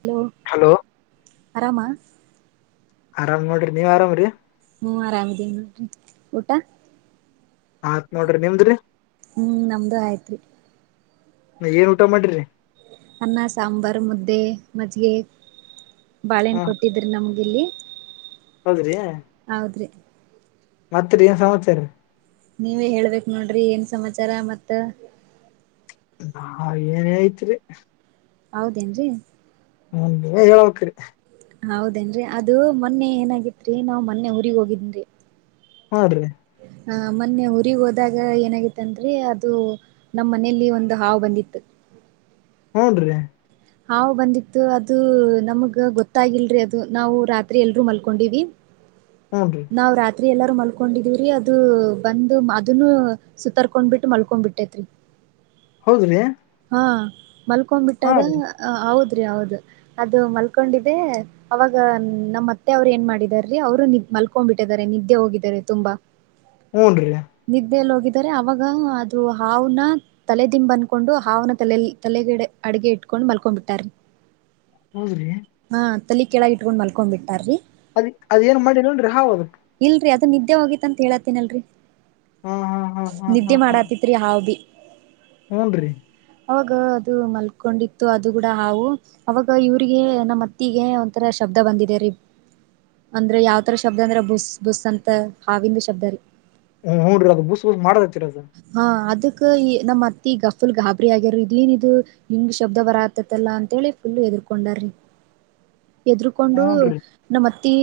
Hello hello ಆರಾಮಾ ಆರಾಮ್ ನೋಡ್ರಿ ನೀವ್ರಾಮ್ರಿ ಹೂ ಆರಾಮ್ ಇದೀನಿ ಊಟ ಆತ್ ನೋಡ್ರಿ ನಿಮ್ದ್ರಿ ಹೂ ನಮ್ಮದುೂ ಆಯ್ತರಿ ಏನ್ ಊಟ ಮಾಡಿರಿ ಅನ್ನ ಸಾಂಬಾರು ಮತ್ತೆ ಮಜ್ಜಿಗೆ ಹ ಬಾಳೆಣ್ಣ ಕೊಟ್ಟಿದ್ರಿ ನಮ್ಗ ಇಲ್ಲಿ ಹೌದ್ರಿ ಹೌದ್ರೀ ಮತ್ತ ಏನ್ ಸಮಾಚಾರ ನೀವೇ ಹೇಳ್ಬೇಕ ನೋಡ್ರಿ ಏನ್ ಸಮಾಚಾರ ಮತ್ತ ನಾ ಏನೇ ಐತ್ರಿ ಹೌದೇನ್ರೀ ನೀವೇ ಹೇಳಬೇಕರಿ ಹೌದೇನ್ರಿ ಅದು ಮೊನ್ನೆ ಏನಾಗಿತ್ರಿ ನಾವ್ ಮೊನ್ನೆ ಊರಿಗ ಹೋಗಿದನ್ ರಿ ಹೋದ್ರಿ ಹ ಮೊನ್ನೆ ಊರಿಗ್ ಹೋದಾಗ ಏನಾಗಿತ್ತಂದ್ರೆ ಅದು ನಮ್ಮ್ ಮನೇಲಿ ಒಂದು ಹಾವು ಬಂದಿತ್ತು ಹೂ ರಿ ಹಾವು ಬಂದಿತ್ತು ಅದು ನಮಗ ಗೊತ್ತಾಗಿಲ್ರಿ ಅದು ನಾವು ರಾತ್ರಿ ಎಲ್ರೂ ಮಲ್ಕೊಂಡಿವಿ ಹ ಹು ರಿ ನಾವು ರಾತ್ರಿ ಎಲ್ಲರೂ ಮಲ್ಕೊಂಡಿದೀವ್ರೀ ಅದು ಬಂದು ಅದನ್ನು ಸುತ್ತರ್ಕೊಂಡ್ಬಿಟ್ಟು ಮಲ್ಕೊ್ಬಿಟ್ಟೇತ್ರಿ ಹೌದ್ರಿ.. ಹಾ ಹಾ ಮಲ್ಕೊ್ಬಿಟ್ಟದ ರೀ ಹೌದ್ರಿ ಹೌದ ಅದು ಮಲ್ಕೊಂಡಿದ್ದೆ. ಅವಾಗ ನಮ್ಮ ಅತ್ತೆ ಅವ್ರು ಏನ್ ಮಾಡಿದಾರೀ ಅವರು್ ಮಲ್ಕೊಂಡ್ಬಿಟ್ಟಿದ್ದಾರೆ ನಿದ್ದೆ ಹೋಗಿದ್ದಾರೆ ತುಂಬಾ. [unintelligible] ಹೂ ರಿ ನಿದ್ದೆೆಯಲ್ಲಿ ಹೋಗಿದಿದ್ದಾರೆ ಅವಾಗ ಅದು ಹಾವನ ತಲೆದಿಂಬ ಅಂದಕೊಂಡು ಹಾವನ ತಲೆ ತಲೆಗಡೆ ಅಡಗೆ ಇಟ್ಕೊಂಡ್ ಮಲ್ಕೊ್ಬಿಟ್ಟಾರ.. ಹೌದ್ರಿ.. ಹಾ ತಲಿ ಕೆಳಾಗಿ ಇಟ್ಕೊಂಡ್ ಮಲ್ಕೊಂಡ್ ಬಿಟ್ಟಾರ್ರಿ.. ಅದ ಅದ ಏನ್ ಮಾಡಿಲ್ಲನ್ ರಿ ಹಾವು ಅದಕ್.. ಇಲ್ರರಿ ಅದು ನಿದ್ದೆ ಹೋಗಿ ಅಂತ ಹೇಳತ್ತಿನಲ್ರರಿ.. ಹಾ ಹಾ ಹಾ ಹಾ ನಿದ್ದೆ ಮಾಡಾತಿತ್ರಿ ಹಾವು ಭಿ. ಹೂ ರೀ. ಅವಾಗ ಅದು ಮಲ್ಕೊಂಡಿತ್ತು. ಅದು ಕೂಡ ಹಾವು ಅವಾಗ ಇವ್ರಿಗೆ ನಮ್ಮ ಅತ್ತಿಗೆ ಒಂಥರ ಶಬ್ದ ಬಂದಿದ ರೀ.. ಅಂದ್ರೆ ಯಾವ್ತರ ಶಬ್ದ ಅಂದ್ರ ಬುಸ್ ಬುಸ್ ಅಂತ ಹಾವಿಂದ ಶಬ್ದ ರೀ. ಹೂ ಹುನ್ರಿ ಅದು ಬುಸ್ ಬುಸ್ ಮಾಡದತ್ತತಿರಿ ಅದು ಹಾ ಅದಕ್ ಈ ನಮ್ ಅತ್ತ ಈ ಗಫಲ್ ಗಾಬರಿಿ ಆಗ್ಯಾರ ಇದ್ಲನ್ ಇದು ಹಂಗ. ಶಬ್ದ ಬರ ಆತತಲ್ಲ ಅಂತೇಳಿ ಫುಲ್ ಎದರ್ಕೊಂಡಾರಿ ಎದರ್ಕೊಂಡರಿ ಹೂನ್ರಿ ನಮ್ಮ್ತ್ತಿ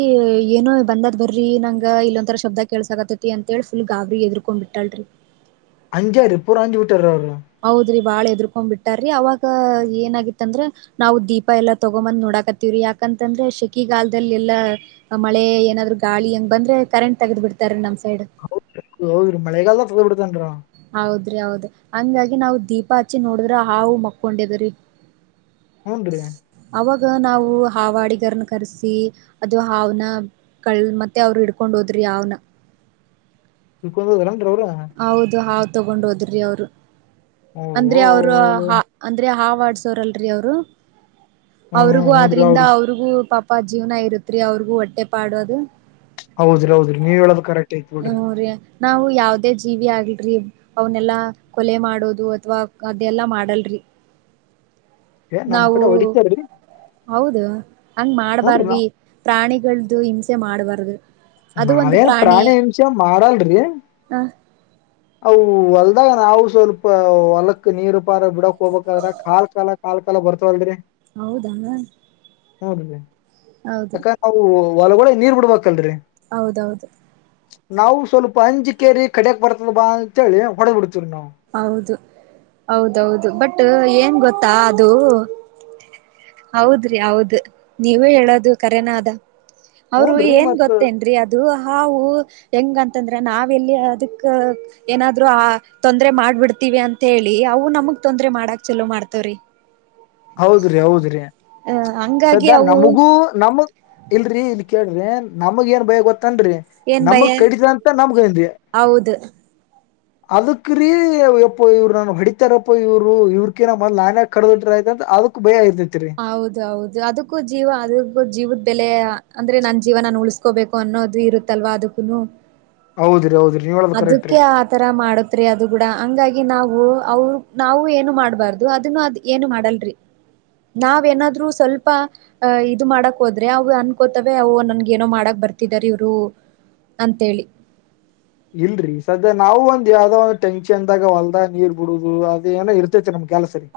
ಏನ ಬಂದ್ ಬರ್ರಿ ನಂಗ ಇಲ್ಲ ಒಂಂತರ ಶಬ್ದ ಕೇಸಕತತಿ ಅಂತ ಹೇಳ್ ಫುಲ್ ಗಬ್ಬರಿಗೆ ಎದ್ಕೊಂಡ್ ಬಿಟ್ಟಳರಿ ಹಂಗೇರಿ ಪೂರ ಅಂಜಿ ಬಿಟ್ಟರಿ ಅವ್ರು ಹೌದ್ರಿ ಬಾಳ ಎದರ್ಕೊ್ ಬಿಟ್ಟಾರ್ರಿ ಅವಾಗ ಏನಾಗಿತ್ತಂದ್ರ. ನಾವು ದೀಪ ಎಲ್ಲಾ ತಗೊಂಬಂದ್ ನೋಡಾಕತ್ತವ್ರಿ ಯಾಕಂತಂದ್ರೆ ಶೆಕಿಗಾಲ್ದಲ್ಲಿ ಎಲ್ಲಾ. ಮಳೆ ಏನಾದ್ರು ಗಾಳಿ ಹೆಂಗ ಬಂದ್ರೆ ಕರೆಂಟ್ ತಗ್ದ್ ಬಿಡ್ತಾರೀ ನಮ್ ಸೈಡ್. ಹೌದ ಹೌದ್ರಿ ಮಳೆಗಾಲದ ತಗೋಬ ಬಿಡ್ತನ್ರ. ಹೌದ್ರಿ ಹೌದಿ ಹಂಗಾಗಿ ನಾವು ದೀಪ ಹಚ್ಚಿ ನೋಡಿದ್ರ ಹಾೂ ಮಕ್ಕೊಂಡಿದ್ರೀ. ಹೂ ರೀ. ಅವಾಗ ನಾವು ಹಾಾವಡಿಗರನ್ನ ಕರೆಸಿ ಅದು ಹಾವನ್ನ ಕಳ್ಳ ಮತ್ತೆ ಅವ್ರರು ಇಡ್ಕೊಂಡ್ ಹೋದ್ರಿ ಯಾವ್ನ ಉಕೊಂದದಲ್ಲೇನ್ರಿ ಅವ್ರು ಹೌದು ಹಾಾವ ತಗೊಂಡ್ ಹೋದ್ರಿ ಅವ್ರು ಅಂದ್ರ ಓ ಅವ್ರು ಅಂದ್ರೆ ಹಾವಡ್ಸೋರಲ್ರರಿ ಅವ್ರು ಹ್ಮ್ ಅವ್ರಿಗೂ ಹೂನ್ರಿ ಅವ್ರ ಆದದ್ರಿಂದ ಅವ್ರಿಗೂ ಪಾಪ ಅಪ್ಪ ಜೀವನ ಇರುತ್ೀ ಅವ್ರಿಗೂ ಹೊಟ್ಟೆ ಪಾಡೋದು ಹೌದಿ ಹೌದಿ ನೀವ ಹೇಳೋ ಕರೆಕ್ಟ್ ಆಐತ ಬಿಡ್ರಿ ಮೂ ನಾವು ಯಾವುದೇ ಜೀವಿ ಆಗಲ್ರಿ ಅವನೆಲ್ಲಾ ಕೊಲೆ ಮಾಡೋದು ಅಥ್ವಾ ಅದೆಲ್ಲಾ ಮಾಡಲ್ರಿ ಏ ನಮ್ ನಾವು ಕಡೆ ಹೊಡಿತಾರ್ರಿ ಹೌದು ಹಂಗ್ ನೋಡ್ರಿ ನಾವ್ ಮಾಡ್ಬಾರ್ರಿ ಪ್ರಾಣಿಗಳ್ದು ಹಿಂಸೆ ಮಾಡಬಾರ್ದು ನಾವೇನ್ ಪ್ರಾಣಿಹಿಂಸಾ ಮಾಡಲ್ಲ ರಿ ಹ ಅವು ಹೊಲ್ದಾಗ ನಾವು ಸ್ವಲ್ಪ ಹೊಲಕ್ಕ ನೀರು ಪಾರ ಬಿಡಕ್ ಹೋಗಬಾದ್ರ ಕಾಲ್ ಕಾಲಕ್ ಕಾಲ್ ಕಾಲಾ ಬರ್ತವಲ್ದರಿ ಹೌದಾ ಹೌದ್ರಿ ಹೌದು ಯಾಕ್ ನಾವು ಹೊಲಗಡೆ ನೀರ್ ಬಿಡ್ಬೇಕಲ್ರರಿ ಹೌದೌದು ನಾವು ಸ್ವಲ್ಪ ಅಂಜಿ ಕೇರಿ ಕಡಕ್ ಬರ್ತದ ಬಾ ಅಂತೇಳಿ ಹೊಡೆದ ಬಿಿಡ್ತೀವಿ ನಾವು ಹೌದು ಹೌದೌದು ಬಟ್ ಏನ್ ಗೊತ್ತಾ ಅದು ಹೌದ್ರಿ ಹೌದ ನೀವೇ ಹೇಳೋದು ಕರೆನಾದ ಅವ್ರು ಹೂನ್ರಿ ಏನ್ ಮತ್ ಗೊತ್ತೇನ್ರೀ ಅದ ದು ಹಾವು ಹೆಂಗಂತಂದ್ರೆ ನಾವೆಲ್ಲಿ ಅದಕ್ಕ ಏನಾದ್ೂ ಆ ತೊಂದ್ರೆ ಮಾಡ್ಬಿಡ್ತಿೀವಿ ಅಂತ ಹೇಳಿ ಅವು ನಮಗ್ ತೊಂದ್ರೆ ಮಾಡಾಕ್ ಚಲೋ ಮಾಡ್ತವ್ರಿ ಹೌದ್ರಿ ಹೌದ್ರಿ ಅ ಹಂಗಾಗಿ ಸದಾ ಅವು ನಮಗೂ ನಮಗ್ ಇಲ್ರರಿ ಇಲ್ ಕೇಳ್ರಿ ನಮಗ ಏನ್ ಭಯ ಗೊತ್ತನ್ರರಿ ಏನ್ ಭಯ ನಮಗ್ ಕಡಿತದ ಅಂತ ನಮ್ಗೆ ಹ ಅದಕ್ರೀ ಇಪ್ಪ ಇವ್ರು ನಾನು ಹೊಡಿತಾರಪ್ಪ ಇವ್ರು ಇವ್ರಕೇನ ಮ ನಾನೇ ಕಡದಂಟ ಅದಕ್ ಭಯ ಇರ್ತೈತಿರಿ ಹೌದ ಹೌದು ಅದಕ್ಕೂ ಜೀವ ಅದಕ್ಕೂ ಜೀವದ ಬೆಲೆ ಅಂದ್ರೆ ನನ್ ಜೀವನ ಉಲ್ಸ್ ಇಕೋಬೇಕು ಅನ್ನೋದು ಇರುತ್ತಲ್ವಾ ಅದಕ್ಕೂನು ಹೌದ್ರಿ ಹೌದಿ ನೀವ್ ಹೇಳಳ್ಬೇಕ ಕರೆಕ್್ರೀ ತರ ಮಾಡತ್ೀ ಅದು ಕೂಡ ಹಂಗಾಗಿ ನಾವು ಅವ ನಾವು ಏನು ಮಾಡ್ಬಾರ್ದು ಅದನ್ನು ಅದ್ ಏನು ಮಾಡಲ್ರರಿ ನಾವೇನಾದ್ರು ಸ್ವಲ್ಪ ಅಹ ಇದು ಮಾಡಕ್ ಹೋದ್ರೆ ಅವು ಅನ್ಕೋತವೆ ಅವು ನನ್ಗ ಏನೋ ಮಾಡಕ್ ಬರ್ತಿದಾರ ಇವ್ರು ಅಂಥೇಳಿ ಇಲ್ರರಿ ಸದ್ಯ ನಾವು ಒಂದ್ ಯಾವ್ದದೋ ಒಂದು ಟೆನ್ಕ್ಷನ್ದಾಗ ಹೊಲ್ದ ನೀರ್ ಬಿಡುದು ಅದೇಏನೋ ಇರ್ತೈತಿರಿ ನಮ್ ಕೆಲಸ ರಿ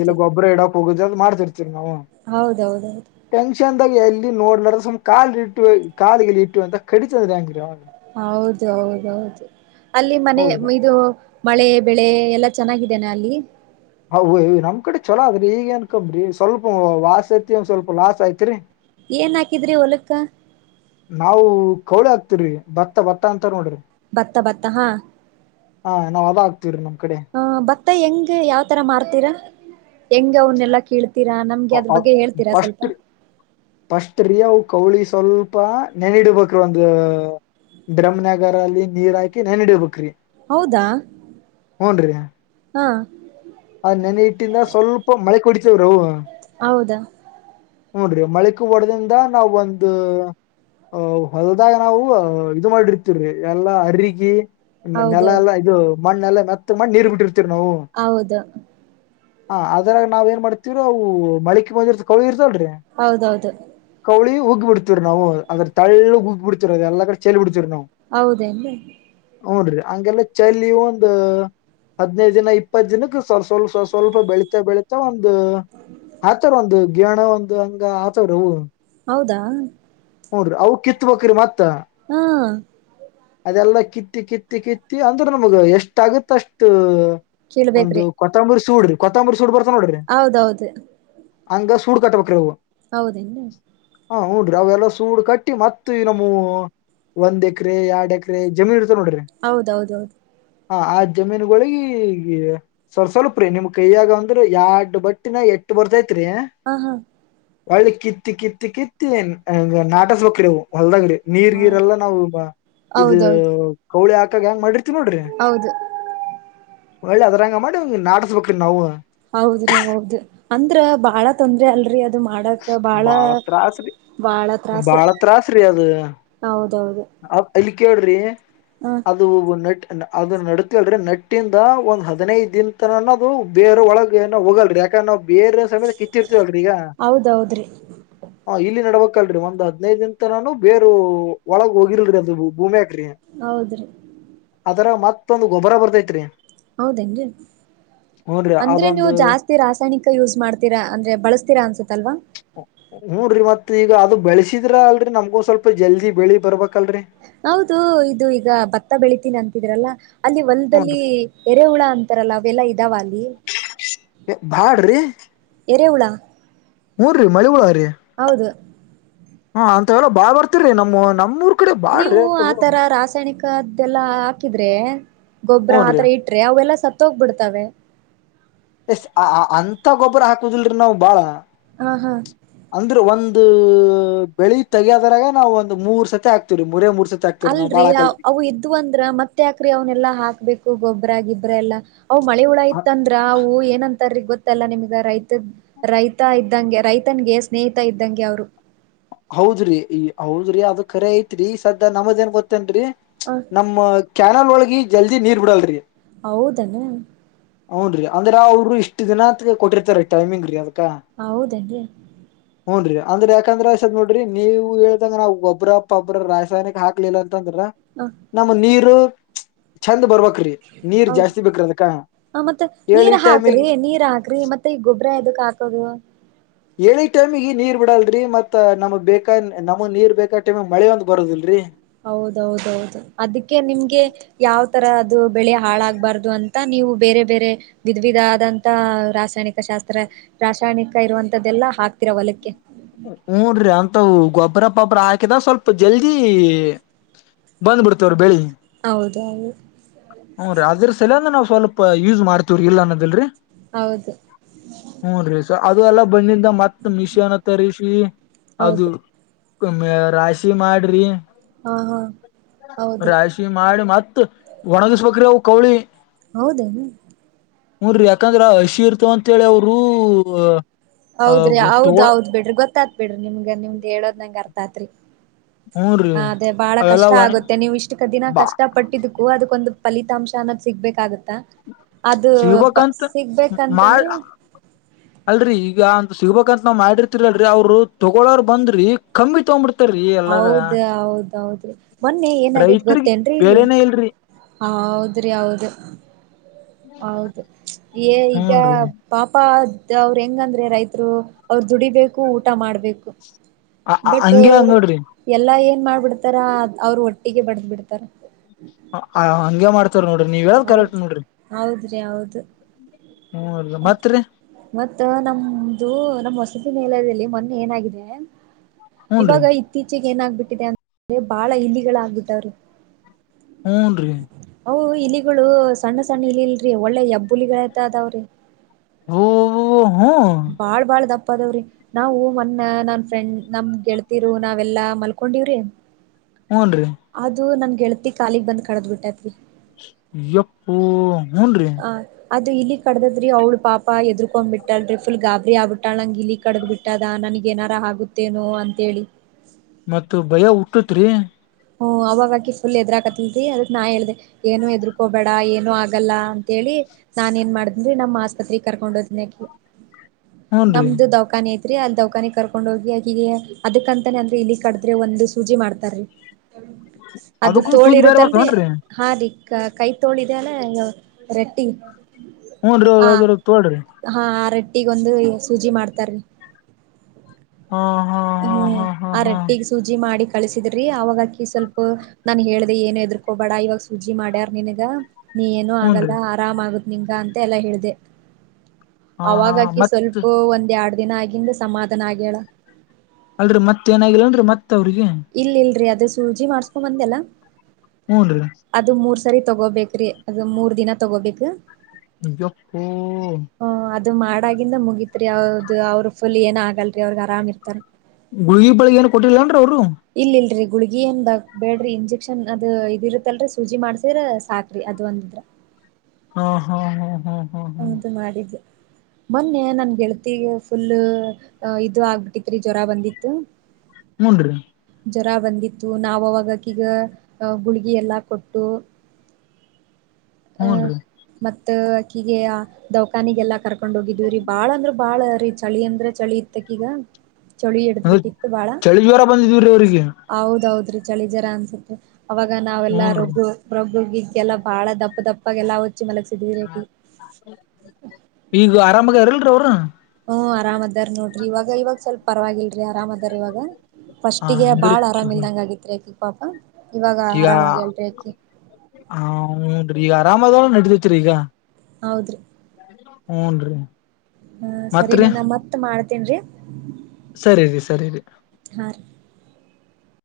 ಇಲ್ಲ ಗೊಬ್ಬರ ಇಡಕ್ ಹೋಗುದ ಅ ಮಾಡ್ತಿರ್ತೀರಿ ನಾವವು ಹೌದೌದೌದು ಟೆಂಕ್ಷನ್ದಾಗ ಎಲ್ಲಿ ನೋಡ್ ಮಾಡಡ್ರ ಸುಮ್ ಕಾಲಲ್ ಇಟ್ಟು ಕಾಲಲ್ಲಿ ಇಟ್ಟು ಅಂತ ಕಡಿತಂದ್ರೆ ಹಂಗಿ ಅವ ಹೌದು ಹೌದೌದು ಅಲ್ಲಿ ಮನೆ ಹೌದ್ರಿ ಇದು ಮಳೆ ಬೆಳೆ ಎಲ್ಲಾ ಚೆನ್ನಾಗಿದೆನಾ ಅಲ್ಲಿ ಹ್್ ನಮ್ಮ ಕಡೆ ಚಲೋ ಆದ್ರಿ ಈಗ ಏನ್ಕಂಬ್ರಿ ಸ್ವಲ್ಪ ವಾಸ ಐತಿ ಒ್ ಸ್ವಲ್ಪ ಲಾಸ್ ಐತ್ರಿ ಏನ್ ಹಾಕಿದ್ರಿ ಒಲಕ್ಕ ನಾವವು ಕೌಳಿ ಹಾಕ್ತಿ್ರರಿ ಭತ್ತ ಭತ್ತ ಅಂತ ನೋಡ್ರಿ ಭತ್ತ ಭತ್ತ ಹಾ ಹಾ ನಾವ್ ಅದ ಹಾಕ್ತಿವ್ರಿ ನಮ್ ಕಡೆ ಹತ್ತ ಮತ್ತ ಹೆಂಗ ಯಾವ್ ತರ ಮಾರ್ತೀರಾ ಹೆಂಗ್ ಅವನ್ನೆಲ್ಲಾ ಕೀಳ್ ೀರಾಮಗೆ ಅದ್ರ ಬಗ್ಗೆ ಹೇಳ್ತೀಾ ಸ್ವಲ್ಪ ಫಸ್ಟ್ ಫಸ್ಟ್ ರೀ ಅವು ಕೌಳಿ ಸ್ವಲ್ಪ ನೆನಿಡ್ಬೇಕ್ರ ಒಂದ ಬ್ರಹ ನಗರ ಅಲ್ಲಿ ನೀರ್ ಹಾಕಿ ನನ್ ಹಡಬೇಕಕ್್ರಿ ಹೌದಾ ಹಾ ಅದ್ ನೆನೆ ಇಟ್ಟಿಂದ ಸ್ವಲ್ಪ ಮಳೆ ಕುಡಿತವ್ರವು ಹೌದಾ ಹೂಡ್ರಿ ಮಳಕ್ ಒಡದಿಂದ ನಾವ ಒಂದು ಅ ಹೊಲ್ದಾಗ ನಾವು ಇದು ಮಾಡಿರ್ತಿವ್ರಿ ಎಲ್ಲಾ ಅರ್ರಕಿ ಹೌದೌದು ನೆಲಲ್ಲ ಇದು ಮಣ್ಣೆಲ್ಲ ಮತ್ತತ್ ಮಣ್ಣ ನೀರ್ ಬಿಟ್ಟಿರ್ತೀವ ನಾವು ಹೌದು ಹ ಅದ್ರಾಗ ನಾವ ಏನ್ ಮಾಡ್ತತಿವ್ರ ಅವು ಮಳಿಕ್ಕೆ ಮುಂದಿರ್ ಕಳ ಇರ್ತಲ್ರೀ ಹೌದೌದು ಕೌಳಿ ಉಗ್ಬ ಬಿಡ್ತತಿವಿ ನಾವು ಅದ್ರ ತಳ್ಳು ಉುಗಿ ಬಿಡ್ತಿವಿ ಅದದೆಲ್ಲ ಕಡೆ ಚೆಲ್ ಬಿಡ್ತಿವ್ ನಾವು ಹೌದನ್ ಹ್ನ್ರಿ ಹಗೆಲ್ಲ ಚಲಿ ಒಂದ ಹದ್ನೈದು ದಿನ ಇಪ್ಪತ್ ದಿನಕ್ಕ ಸ್ವ ಸ್ವಲ್ಪ ಸ್ವಲ್ಪ ಬೆಳೀಿತ ಬೆಳಿತಾ ಒಂದು ಆತರ್ ಒಂದು ಗಿಣ ಒಂದು ಹತವ ರ ಹೌದಾ ಹೋಡ್ರಿ ಅ ಕಿತ್ಬಕ್ರಿ ಮತ್ತ ಹ್ಮ ಅದೆಲ್ಲಾ ಕಿತ್ತಿ ಕಿತ್ತಿ ಕಿತ್ತಿ ಅಂದ್ರೂ ನಮಗ ಎಷ್ಟ ಆಗುತ್ತ ಅಷ್ಟ ಒಂದು ಕೇಳ್ಬೇಕ್ರಿ ಕೊತ್ತಾಂಬರಿ ಸೂಡ್ರಿ ಕೊತ್ತಾಂಬರಿ ಸೂಡ್ ಬರ್ತಾ ನೋಡ್ರಿ ಹೌದೌದು ಹಂಗ ಸೂಡ್ ಕಟ್ಟಬೇಕ್ರಿ ಅವು ಹೌದೆನ್ ಹ ಹುನ್ರಿ ಅವೆಲ್ಲ ಸೂಡ್ ಕಟ್ಟಿ ಮತ್ತ ಈ ನಮ್ಮವು ಒಂದ್ ಎಕರೆ ಎರಡ್ ಎಕರೆ ಎಕರೆ ಜಮೀನು ಇರ್ತ ನೋಡ್ರಿ ಹೌದೌದೌದು ಹ ಆ ಜಮೀನುಗಳಿಗ ಸ್ವಲ್ಪ ಸ್ವಲ್ಪ ರಿ ನಿಮ್ ಕೈಯಾಗ ಅಂದ್ರ ಎರಡ್ ಬಟ್ಟಿನ ಎಟ್ಟ ಬರ್ತೈತ್ರಿ ಆ ಹಾ ಹೊಳ್ಳಿ ಕಿತ್ತ ಕಿತ್ತ ಕಿತ್ತಿ ನಾಟಸಬೇಕ್ರಿ ಅವು ಹೊಲದಗ್ರಿ ಹ ನೀರ್ಗೀರೆಲ್ಲಾ ನಾವು ಇದ ಹೌದೌದು ಕೌಳಿ ಹಾಕಾಗ ಹೆಂಗ ಮಾಡಿರ್ತಿವಿ ನೋಡ್ರಿ ಹೌದು ಹೊಳ್ಳಿ ಅದ್ರಂಗ ಮಾಡಿ ನಾಟಸ್ಬೇಕ್ರೀ ನಾವು ಹೌದ್ರಿ ಹೌದ ಅಂದ್ರ ಬಾಳ ತೊಂದ್ರೆ ಅಲ್ರರಿ ಅದು ಅದು ಮಾಡಕ ಬಾಳ ಬಾಳ ತ್ರಾಸ ಬಾಳ ಹೌದೌದು ಹ ಅಲ್ಲಿ ಕೇಳ್ರಿ ಹಾ ಅದು ನಟ್ಟ ಅದನಾ ನಡ್ತಿವೇಲ ನಟ್ಟಿಂದ ಒಂದ್ ಹದಿನೈದು ದಿನ ತನಾನ ಅದು ಬೇರ ಒಳಗೆ ಏನ ಹೋಗಲ್ರರಿ ಯಾಕಂದ್ರ ನಾವು ಬೇರೆ ಸಮೇತ ಕಿತ್ತಿರ್ತೀವಲ್ರರಿ ಈಗ ಹೌದೌದ್ರಿ ಹ ಇಲ್ಲಿ ನಡ್ಬೇಕಲ್ರರಿ ಒಂದ್ ಹದ್ನೈದಿಂದತನಾನು ಬೇರು ಒಳಗ್ ಹೋಗಿಲ್ರಿ ಅದು ಭೂಮ್ಯಗ್ರಿ ಹೌದ್ರಿ ಅದರಗ ಮತ್ತೊಂದ್ ಗೊಬ್ಬರ ಬರ್ತೈತ್ರಿ ಹೌದೆನ ರಿ ಹೂನ್ರಿ ಅಂದ್ರೆ ನೀವು ಅದೊಂದು ಜಾಸ್ತಿ ರಾಸಾಯನಿಕ ಯೂಸ್ ಮಾಡ್ತೀರಾ ಅಂದ್ರೆ ಬಳಸ್ತೀರಾ ಅನ್ಸತ್ತಲ್ವಾ ಹೂ ಡ್ರಿ ಮತ್ ಈಗ ಅದು ಬೆಳಸಿದ್ರ ಅಲ್ರರಿ ನಮ್ಗೂ ಸ್ವಲ್ಪ ಜಲ್ದಿ ಬೆಳಿ ಬರ್ಬೇಕಲ್ರರಿ ಹೌದು ಇದು ಈಗ ಭತ್ತ ಬೆಳಿತೀನಿ ಅಂತಿದ್ರಲ್ಲ ಅಲ್ಲಿ ಹೊಲ್ದಲ್ಲಿ ಹೂನ್ರಿ ಎರೆ ಹುಳ ಅಂತಾರಲ್ಲ ಅವೆಲ್ಲಾ ಇದ್ದಾವ ಅಲ್ಲಿ ಬ್ಯಾಡ್ರಿ ಎರೆಹುಳ ಹೂ ರಿ ಮಳಿಹುಳಾರಿ ಹೌದು ಹ ಅಂತ ಎಲ್ಲ ಬಾಳ್ ಬರ್ತರಿೀ ನಮ್ಮ ನಮ್ಮೂರ್ ಕಡೆ ನೀವು ಬಾಳ್ರಿ ಅಂತವು ಆತರ ರಾಸಾಯನಿಕ್ದದೆಲ್ಲಾ ಹಾಕಿದ್ರೆ ಗೊಬ್ಬ್ರ ಹೂನ್ರಿ ಆತರ ಇಟ್ಟ ಅವೆಲ್ಲಾ ಸತ್ತ ಹೋಗ್ಬ ಬಿಡ್ತಾವೆ ಎಸ್ ಅಂತ ಗೊಬ್ಬರ ಹಾಕುದಿಲ್ರಿ ನಾವು ಬಾಳ ಹಾ ಹಾ ಅಂದ್ರೆ ಒಂದು ಬೆಳಿ ತಗಯದರಾಗ ನಾವು ಒಂದು್ ಮೂರ್ ಸತಿ ಆಕ್ತವವಿ ಮೂರೇ ಮೂರ್ ಸತಿ ಹಾಕ್ತಿವ್ರಿ ನಾವ್ ಅಲ್ರರಿ ಬಾಳ ಹಾಕಲ್ರಿ ಅವು ಇದ್ವು ಅಂದ್ರ ಮತ್ತತ್ ಯಕ್ರಿ ಅವನೆಲ್ಲಾ ಹಾಕ್ಬೇಕು ಗೊಬ್ಬ್ರ ಗಿಬ್ರ ಎಲ್ಲಾ ಅವು್ ಮಳೆ ಹುಳ ಇಐತ್ತ ಅಂದ್ರ ಅವು ಏನಂತ ಗೊತ್ತಲ್ಲ ನಿಮಗ ರೈತ ರೈತ ಇದ್ದಂ ರೈತನ್ಗೆ ಸ್ನೇಹಿತ ಇದ್ದಂಗೆ ಅವ್ರು ಹೌದ್ರಿ ಈ ಹೌದ್ರಿ ಅದಖರ ಐತ್ರಿ ಈ ಸದಾ ನಮದ ಏನ್ ಗೊತ್ತೇನ್ರರಿ ಆ ನಮ್ಮ್ ಕ್ಯಾನಲ್ ಒಳಗ ಜಲ್ದಿ ನೀರ್ ಬಿಡಲ್ರಿ ಹೌದು ಏನ ಹೂ ರೀ ಅಂದ್ರೆ ಅವರು ಇಷ್ಟ್ ದಿನತ್ ಕೊಟ್ಟಿರ್ತಾರೆ ಟೈಮಿಂಗ್ ರೀ ಅದಕ್ಕ ಹೌದೆನ್ ಹುಡ್ರಿ ಅಂದ್ರ ಯಾಕಂದ್ರ ಅಸದ ನೋಡ್ರಿ ನೀವು ಹೇಳ್ದಂಗ ನಾವು ಒಬ್ಬ್ರ ಪಬಬ್ಬ್ರ ರಾಸಾಯನಕ್ ಹಾಕ್ಲಿಲ್ಲ ಅಂತ ಅಂದ್ರ ಹ ನಮ್ಮ ನೀರು ಚಂದ ಬರ್ಬೇಕ್ರಿ ನೀರ್ ಹೌದು ಜಾಸ್ತಿ ಬೇಕ್ರ ಅದ್ಕ ಹ ಮತ್ತತ್ ನೀರ್ ಹಾಕ್ರಿ ನೀರ್ ಹಾಕ್ರಿ ಮತ್ತೆ ಈ ಗೊಬ್ಬ್ರ ಎದಕ್ ಹಾಕೋದು ಹೇಳಿ ಟೈಮಿಗೆ ನೀರ್ ಬಿಡಲ್ರರಿ ಮತ್ ನಮ್ ಬೇಕಾ ನಮ್ ನೀರ್ ಬೇಕಾದ ಟೈಮ ಮಳೆ ಒಂದ್ ಬರೋದಿಲ್ರರಿ ಹೌದೌದೌದು ಅದಕ್ಕೆ ನಿಮ್ಗೆ ಯಾವ ತರ ದು ಬೆಳೆ ಹಾಳಾಗಬಾರ್ದು ಅಂತ ನೀವು ಬೇರೆ ಬೇರೆ ವಿಧ ವಿಧ ಆದಂತ ರಾಸಾಯನಿಕ ಶಾಸ್ತ್ರ ರಾಸಾಯನಿಕ ಇರುವಂತದ್ದೆಲ್ಲ ಹಾಕ್ತಿರ ಹೊಲಕ್ಕೆ ಹಊನ್್ರಿ ಅಂತ ಗೊಬ್ಬ್ರ ಪೊಬ್ರ ಹಾಕಿದ ಸ್ವಲ್ಪ ಜಲ್ದಿ ಬಂದ್ಬಿಡ್ತವರಿ ಬೆಳಿ ಹೌದಾ ಹ್ಞ ರೀ ಅದ್ರ ಸಲಯಂದ ನಾವ ಸ್ವಲ್ಪ ಯೂಸ್ ಮಾಡ್ತಿವರಿ ಇಲ್ಲ ಅನ್ನೋದಲ್ರರಿ ಹೌದು ಹನ್ ರೀ ಸ ಅದು ಎಲ್ಲ ಬಂದಿಂದ ಮತ್ತ ಮಿಷನ್ ತರಿಸಿ ಅದು ಹೌದು ರಾಶಿ ಮಾಡ್ರಿ ಹಾ ಹಾ ಹೌದ್ರಿ ರಾಶಿ ಮಾಡಿ ಮತ್ ಒಣಗಿಸ ಬಕ್ರಿ ಅವು ಕೌಳಿ ಹೌದೇನೆ ಹನ್್ರಿ ಯಾಕಂದ್ರ ಹಸಿ ಇರ್ತವ ಅಂತೇಳಿ ಅವರು ಅ ಹೌದ್ರಿ ತಗೋಳ್ ಹೌದ್ೌದ್ ಬಿಡ್ರಿ ಗೊತ್ತಾತ್ ಬಿಡ್ರಿ ನಿಮ್ಗೆ ನಿಮ್ದ್ ಹೇಳೋದ್ನಂಗ ಅರ್ಥ ಆತ್ರಿ ಹೂನ್ರಿ ಅ ಅದೇ ಬಾಳ ಅವೆಲ್ಲ ಕಷ್ಟ ಒಣ ಆಗುತ್ತೆ ನೀವು ಇಷ್ಟ ದಿನ ಬಾ ಕಷ್ಟ ಪಟ್ಟಿದ್ದಕ್ಕು ಅದಕ್ಕೊಂದು ಫಲಿತಾಂಶ ಅನ್ನೋ್ ಸಿಗ್ಬೇಕಾಗತ್ತಾ ಅದು ಪ ಸಿಗ್ಬೇಕಂತ ಮಾಡ್ ಸಿಗ್ಬೇಕಂತಂದ್ರೆ ಅಲ್ರರಿ ಈಗ ಅಂತ ಸಿಗಬೇಕಂತ ನಾವ್ ಮಾಡಿರ್ತಿರಿ ಅಲ್ರರಿ ಅವ್ರು ತೊಗೋರ್ ಬಂದ್ರಿ ಕಮ್ಮಿ ತಗೊಂಡಬಿಡ್ತ ಹೌದ ಹೌದೌದು ಮೊನ್ನೆ ಏನಾಗೇತ್ ರೈತರಿಗ್ ಗೊತ್ತೇನ್ರೀ ಇಲ್ಲಿ ಬೆಲೆನೇ ಇಲ್ರಿ ಹೌದ್ರಿ ಹೌದ ಹೌದು ಈಗ ಹೂನ್ರಿ ಪಾಪ ಅವರು ಹೆಂಗಂದ್ರೆ ರೈತರು ಅವ್ರ ದುಡಿಬೇಕು ಊಟ ಮಾಡ್ಬೇಕು ಬಟ್ ಹಂಗೆ ಅದ್ ನೋಡ್ರಿ ಎಲ್ಲಾ ಏನ್ ಮಾಡ್ಬಿಡ್ತಾರ ಅವರು ಒಟ್ಟಿಗೆ ಬಡದ್ ಬಿಡ್ತಾರ ಹಂಗಗೆ ಮಾಡ್ತವ ನೋಡ್ರಿ ನೀವ್ ಯಾವ ಕರೆಟ್ ಹೌದ್ ನೋಡ್ರಿ ಹೌದ್ರಿ ಹೌದು ಹ್ಮ ಅಲ್ಲ ಮತ್ರಿ ಮತ್ತ ನಮ್ದು ನಮ್ ಹೊಸತಿ ನಿಲಯದಲ್ಲಿ ಮೊನ್ನೆ ಏನಾಗಿದೆ ಹೂನ್ರಿ ಇವಾಗ ಇತ್ತೀಚೆಗೆ ಏನಾಗಬಿಟ್ಟಿದೆ ಅಂತಂದ್ರೆ ಬಾಳ ಇಲಿಗಳಾಗಗ್ಬಿಟ್ಟವ್ರು [unintelligible] ಹೂನ್ ರಿ ಹ ಇಲಿಗಳು ಸಣ್ಣ ಸಣ್ಣ ಇಲಿಲ್ರರಿ ಒಳ್ಳೆ ಯಬ್ಬುಲಿಗಳತ ಅದಾವ್ರಿ ಓ ಹ್ಮ ಬಾಳ್ ಬಾಳ ದಪ್ಪ ಅದವ್ರಿ ನಾವು ಮನ್ನ ನನ್ ಫ್ರೆಂಡ್ ನಮ್ ಗೆಳತಿರು ನಾವೆಲ್ಲಾ ಮಲ್ಕೊಂಡಿವ್ರಿ ಹ್ನ್ ರರಿ ಅದು ನನ ಗೆಳತಿ ಕಾಲಿಗ್ ಬಂದ ಕಡದ್ ಬಿಟ್ಟೈತ್ರಿ ಯಪ್ಪು ಹೂನ್ರೀ ಅದು ಇಲ್ಲಿ ಕಡದದ್ರಿ ಅವಳ ಪಾಪ ಎದ್ರಕೊಂಡ್ಬ ಬಿಟ್ಟಾಲ್ರಿ ಫುಲ್ ಗಾಬರಿ ಆಬಟ್ಟಾಳಂಗ ಇಲಿ [unintelligible] ಕಡ್ದ್ ಬಿಟ್ಟದ ನನಗ ಏನಾರ ಆಗುತ್ತೇನೋ ಅಂತೇಳಿ ಮತ್ತ ಭಯ ಹುಟ್ಟತ್ರಿ [unintelligible] ಹ್ಮ ಅವಾಗಕಿ ಫುಲ್ ಎದ್ರಾಕತಿಲ್ರಿ ಅದ ನಾ ಹೇಳ್ದೆ ಏನು ಎದರ್ಕೋಬೇಡ ಏನು ಆಗಲ್ಲ ಅಂತೇಳಿ ನಾನ್ ಏನ್ ಮಾಡ್ದನ್ಿ ನಮ್ಮ್ ಆಸ್ಪತ್ರೆಗೆಗ್ ಕರ್ಕೊಂಡ್ ಹೋದನಕಿ ಹೂನ್ರಿ ನಮ್ದು ದೌಖಾನೆ ಐ [unintelligible] ೀ ಅ ದೌಖಾನಿ ಕರ್ಕೊಂಡ್ ಹೋಗಿೀಗೆ ಅದಕ್ಕಂತಾನೇ ಅಂದ್ರೆ ಇಲ್ಲಿ ಕಡದ್ರೆ ಒಂದ್ ಸೂಜಿ ಮಾಡ್ತಾರೀ [unintelligible] ಅದು ಅದಕ್ಕೂ ತೋಳಿ ಚೂಜ್ ಬೇರೆ ಇರುತ್ತಲ್ರಿ ಬರ್ತವನ್ರಿ [unintelligible] ಹಾ ರೀ ಕೈ ತೋಳಿದಾನ ರೆಟ್ಟಿ [inaudible] ಹನ್ದರ ತೋಳ್ರಿ [unintelligible] ಹಾ ಆ ರೊಟ್ಟಿಗೊಂದು ಸೂಜಿ ಮಾಡ್ತಾರ [unintelligible] ಹಾ ಹಾ ಹಾ ಹ್ಮ್ ಹಾ ಹಾ ಆ ಹಾ ರೊಟ್ಟಿಗೆ ಸೂಜಿ ಮಾಡಿ ಕಳಸಿದ್ರಿ ಅವಾಗಕಿ ಸ್ವಲ್ಪ [unintelligible] ನಾನ್ ಹೇಳ್ದ ಏನ ಎದ್ರಕೋಬೇಡ ಇವಾಗ ಸುಜಿ ಮಾಡ್ಯಾರ್ ನಿಿನಗ ನೀ ಏನುೂ ಆಗಲ್ಲ ಹೂನ್ರಿ ಆರಾಮ ಆಗತ್ ನಿಂಗಗ ಅಂತ ಎಲ್ಲಾ ಹೇಳಿದೆೆ ಹಾ ಹಾ ಅವಾಗಕಿ ಮತ್ ಸ್ವಲ್ಪ ಒಂದ್ ಎರಡ್ ದಿನ ಆಗಿಂದ ಸಮಾಧಾನ ಆಗ್ಯೇಳ ಅಲ್ರರಿ ಮತ್ತತ್ ಏನಾಗಿಿಲ್ಲ ಅನ್ರರಿ ಮತ್ ಅವ್ರಿಗೆ ಇಲ್ಲಲ್ರರಿ ಅದು ಸೂಜಿ ಮಾಡ್ಸ್ಕೊ ಬಂದಲ್ಲ ಹ್ಞನ್ ರೀ ಅದು ಮೂರ್ ಸರಿ ತಗೋಬೇಕ್ರಿ ಅದು ಮೂರ್ ದಿನ ತಗೋಬೇಕ ಜಕ್ಕು ಹ ಅದು ಮಾಡಾಗಿಂದ ಮುಗಿತ್ರಿ ಅವ್ದದು ಅವ್ರರು ಫುಲ್ ಏನ ಆಗಲ್ರಿ ಅವ್ರಗ್ ಆರಾಮ್ ಇರ್ತಾರ ಗುಳಗಿ ಬೆಳಿಗ್ ಏನು ಕೊಟ್ಟರ್ಿಲ್ಲಾನ್ರೀ ಅವ್ರು ಇಲ್ ಇಲ್ರರಿ ಗುಳಗಿ ಏನ್ ಬ ಬೇಡ್ರಿ ಇಂಜೆಕ್ಷನ್ ಅದು ಇದ ಇರುತ್ತಲ್ರರಿ ಸೂಜಿ ಮಾಡ್ಸಿದ್ರ ಸಾಕ್ರಿ ಅದ ಒಂದಿದ್ರ ಹಾ ಹಾ ಹಾ ಹಾ ಹಾ ಹದು ಮಾಡಿದ್ದು ಮೊನ್ನೆ ನನ್ ಗೆಳತಿಗೆ ಫುಲ್ ಇದು ಆಗ್ಬಟ್ಟಿ ರಿ ಜ್ವರ ಬಂದಿತ್ತು ಹೂನ್ರಿ ಜ್ವರ ಬಂದಿತ್ತು ನಾವ ಅವಾಗಕ್ಕ ಈಗ ಗುಳಗಿ ಎಲ್ಲಾ ಕೊಟ್ಟು ಅಹ ಹೂನ್ರಿ ಮತ್ತಕೀಗೆ ದೌಖಾನಿಗೆಲ್ಲ ಕರ್ ಕಕೊಂಡ್ೋಗಿದೀವಿ್ರೀ ಬಾಳ ಅಂದ್ರ ಬಾಳ ರೀ ಚಳಿ ಅಂದ್ರ ಚಳಿ ಇತ್ತಕೀಗ ಅ ಚಳಿ ಜ್ವರ ಬಂದಿದೀವ ರೀ ಅವರಿಗೆ ಹೌದೌದ್ರೀ ಚಳಿ ಜರ ಅನ್ಸತ್ೆ ಅವಾಗ ನಾವೆಲ್ಲ ಹೂನ್ರಿ ರಗು ಪ್ರೊಬಗಗೆಲ್ಲಾ ಬಾಳ ದಪ್ಪ ದಪ್ಪಾಗಲ್ಲ ಹಚ್ಚಿ ಮಲಗ್ ಸಿದ್ಿ ರಿ ಈಗ ಆರಾಮಾಗ ಇರಲ್ರಿೀ ಅವರು ಹ್ಮ್ ಅ ಆರಾಮ ಅದಾರ ನೋಡ್ರಿ ಇವಾಗ ಇವಾಗ ಸ್ವಲ್ಪ ಪರವಾಗಿಲ್ರರಿ ಆರಾಮ ಅದಾರ ಇವಾಗ ಫಸ್ಟಿಗೆ ಅಂದ್ರ ಬಾಳ್ ಆರಾಮ ಇಲ್ದಂಗ ಆಗಿತ್ರಿ ಅಕಿ ಪಾಪ ಇವಾಗ ಆರಾಮಾಗಿ ಹೇಳೇಲ್್ರಿ ಅಕಿ ಹನ್್ರಿ ಈಗ ಆರಾಮದಲ್ಲ ನಡದೈತ್ರಿ ಈಗ ಹೌದ್ರೀ ಹ್ನ್ ರೀ ಹಾ ಸರಿ ನೀ ನಾ ಮತ್ ಮಾಡ್ತೇನ್ೀ ಸರಿಿ ಸರಿರಿ ಹಾ ರ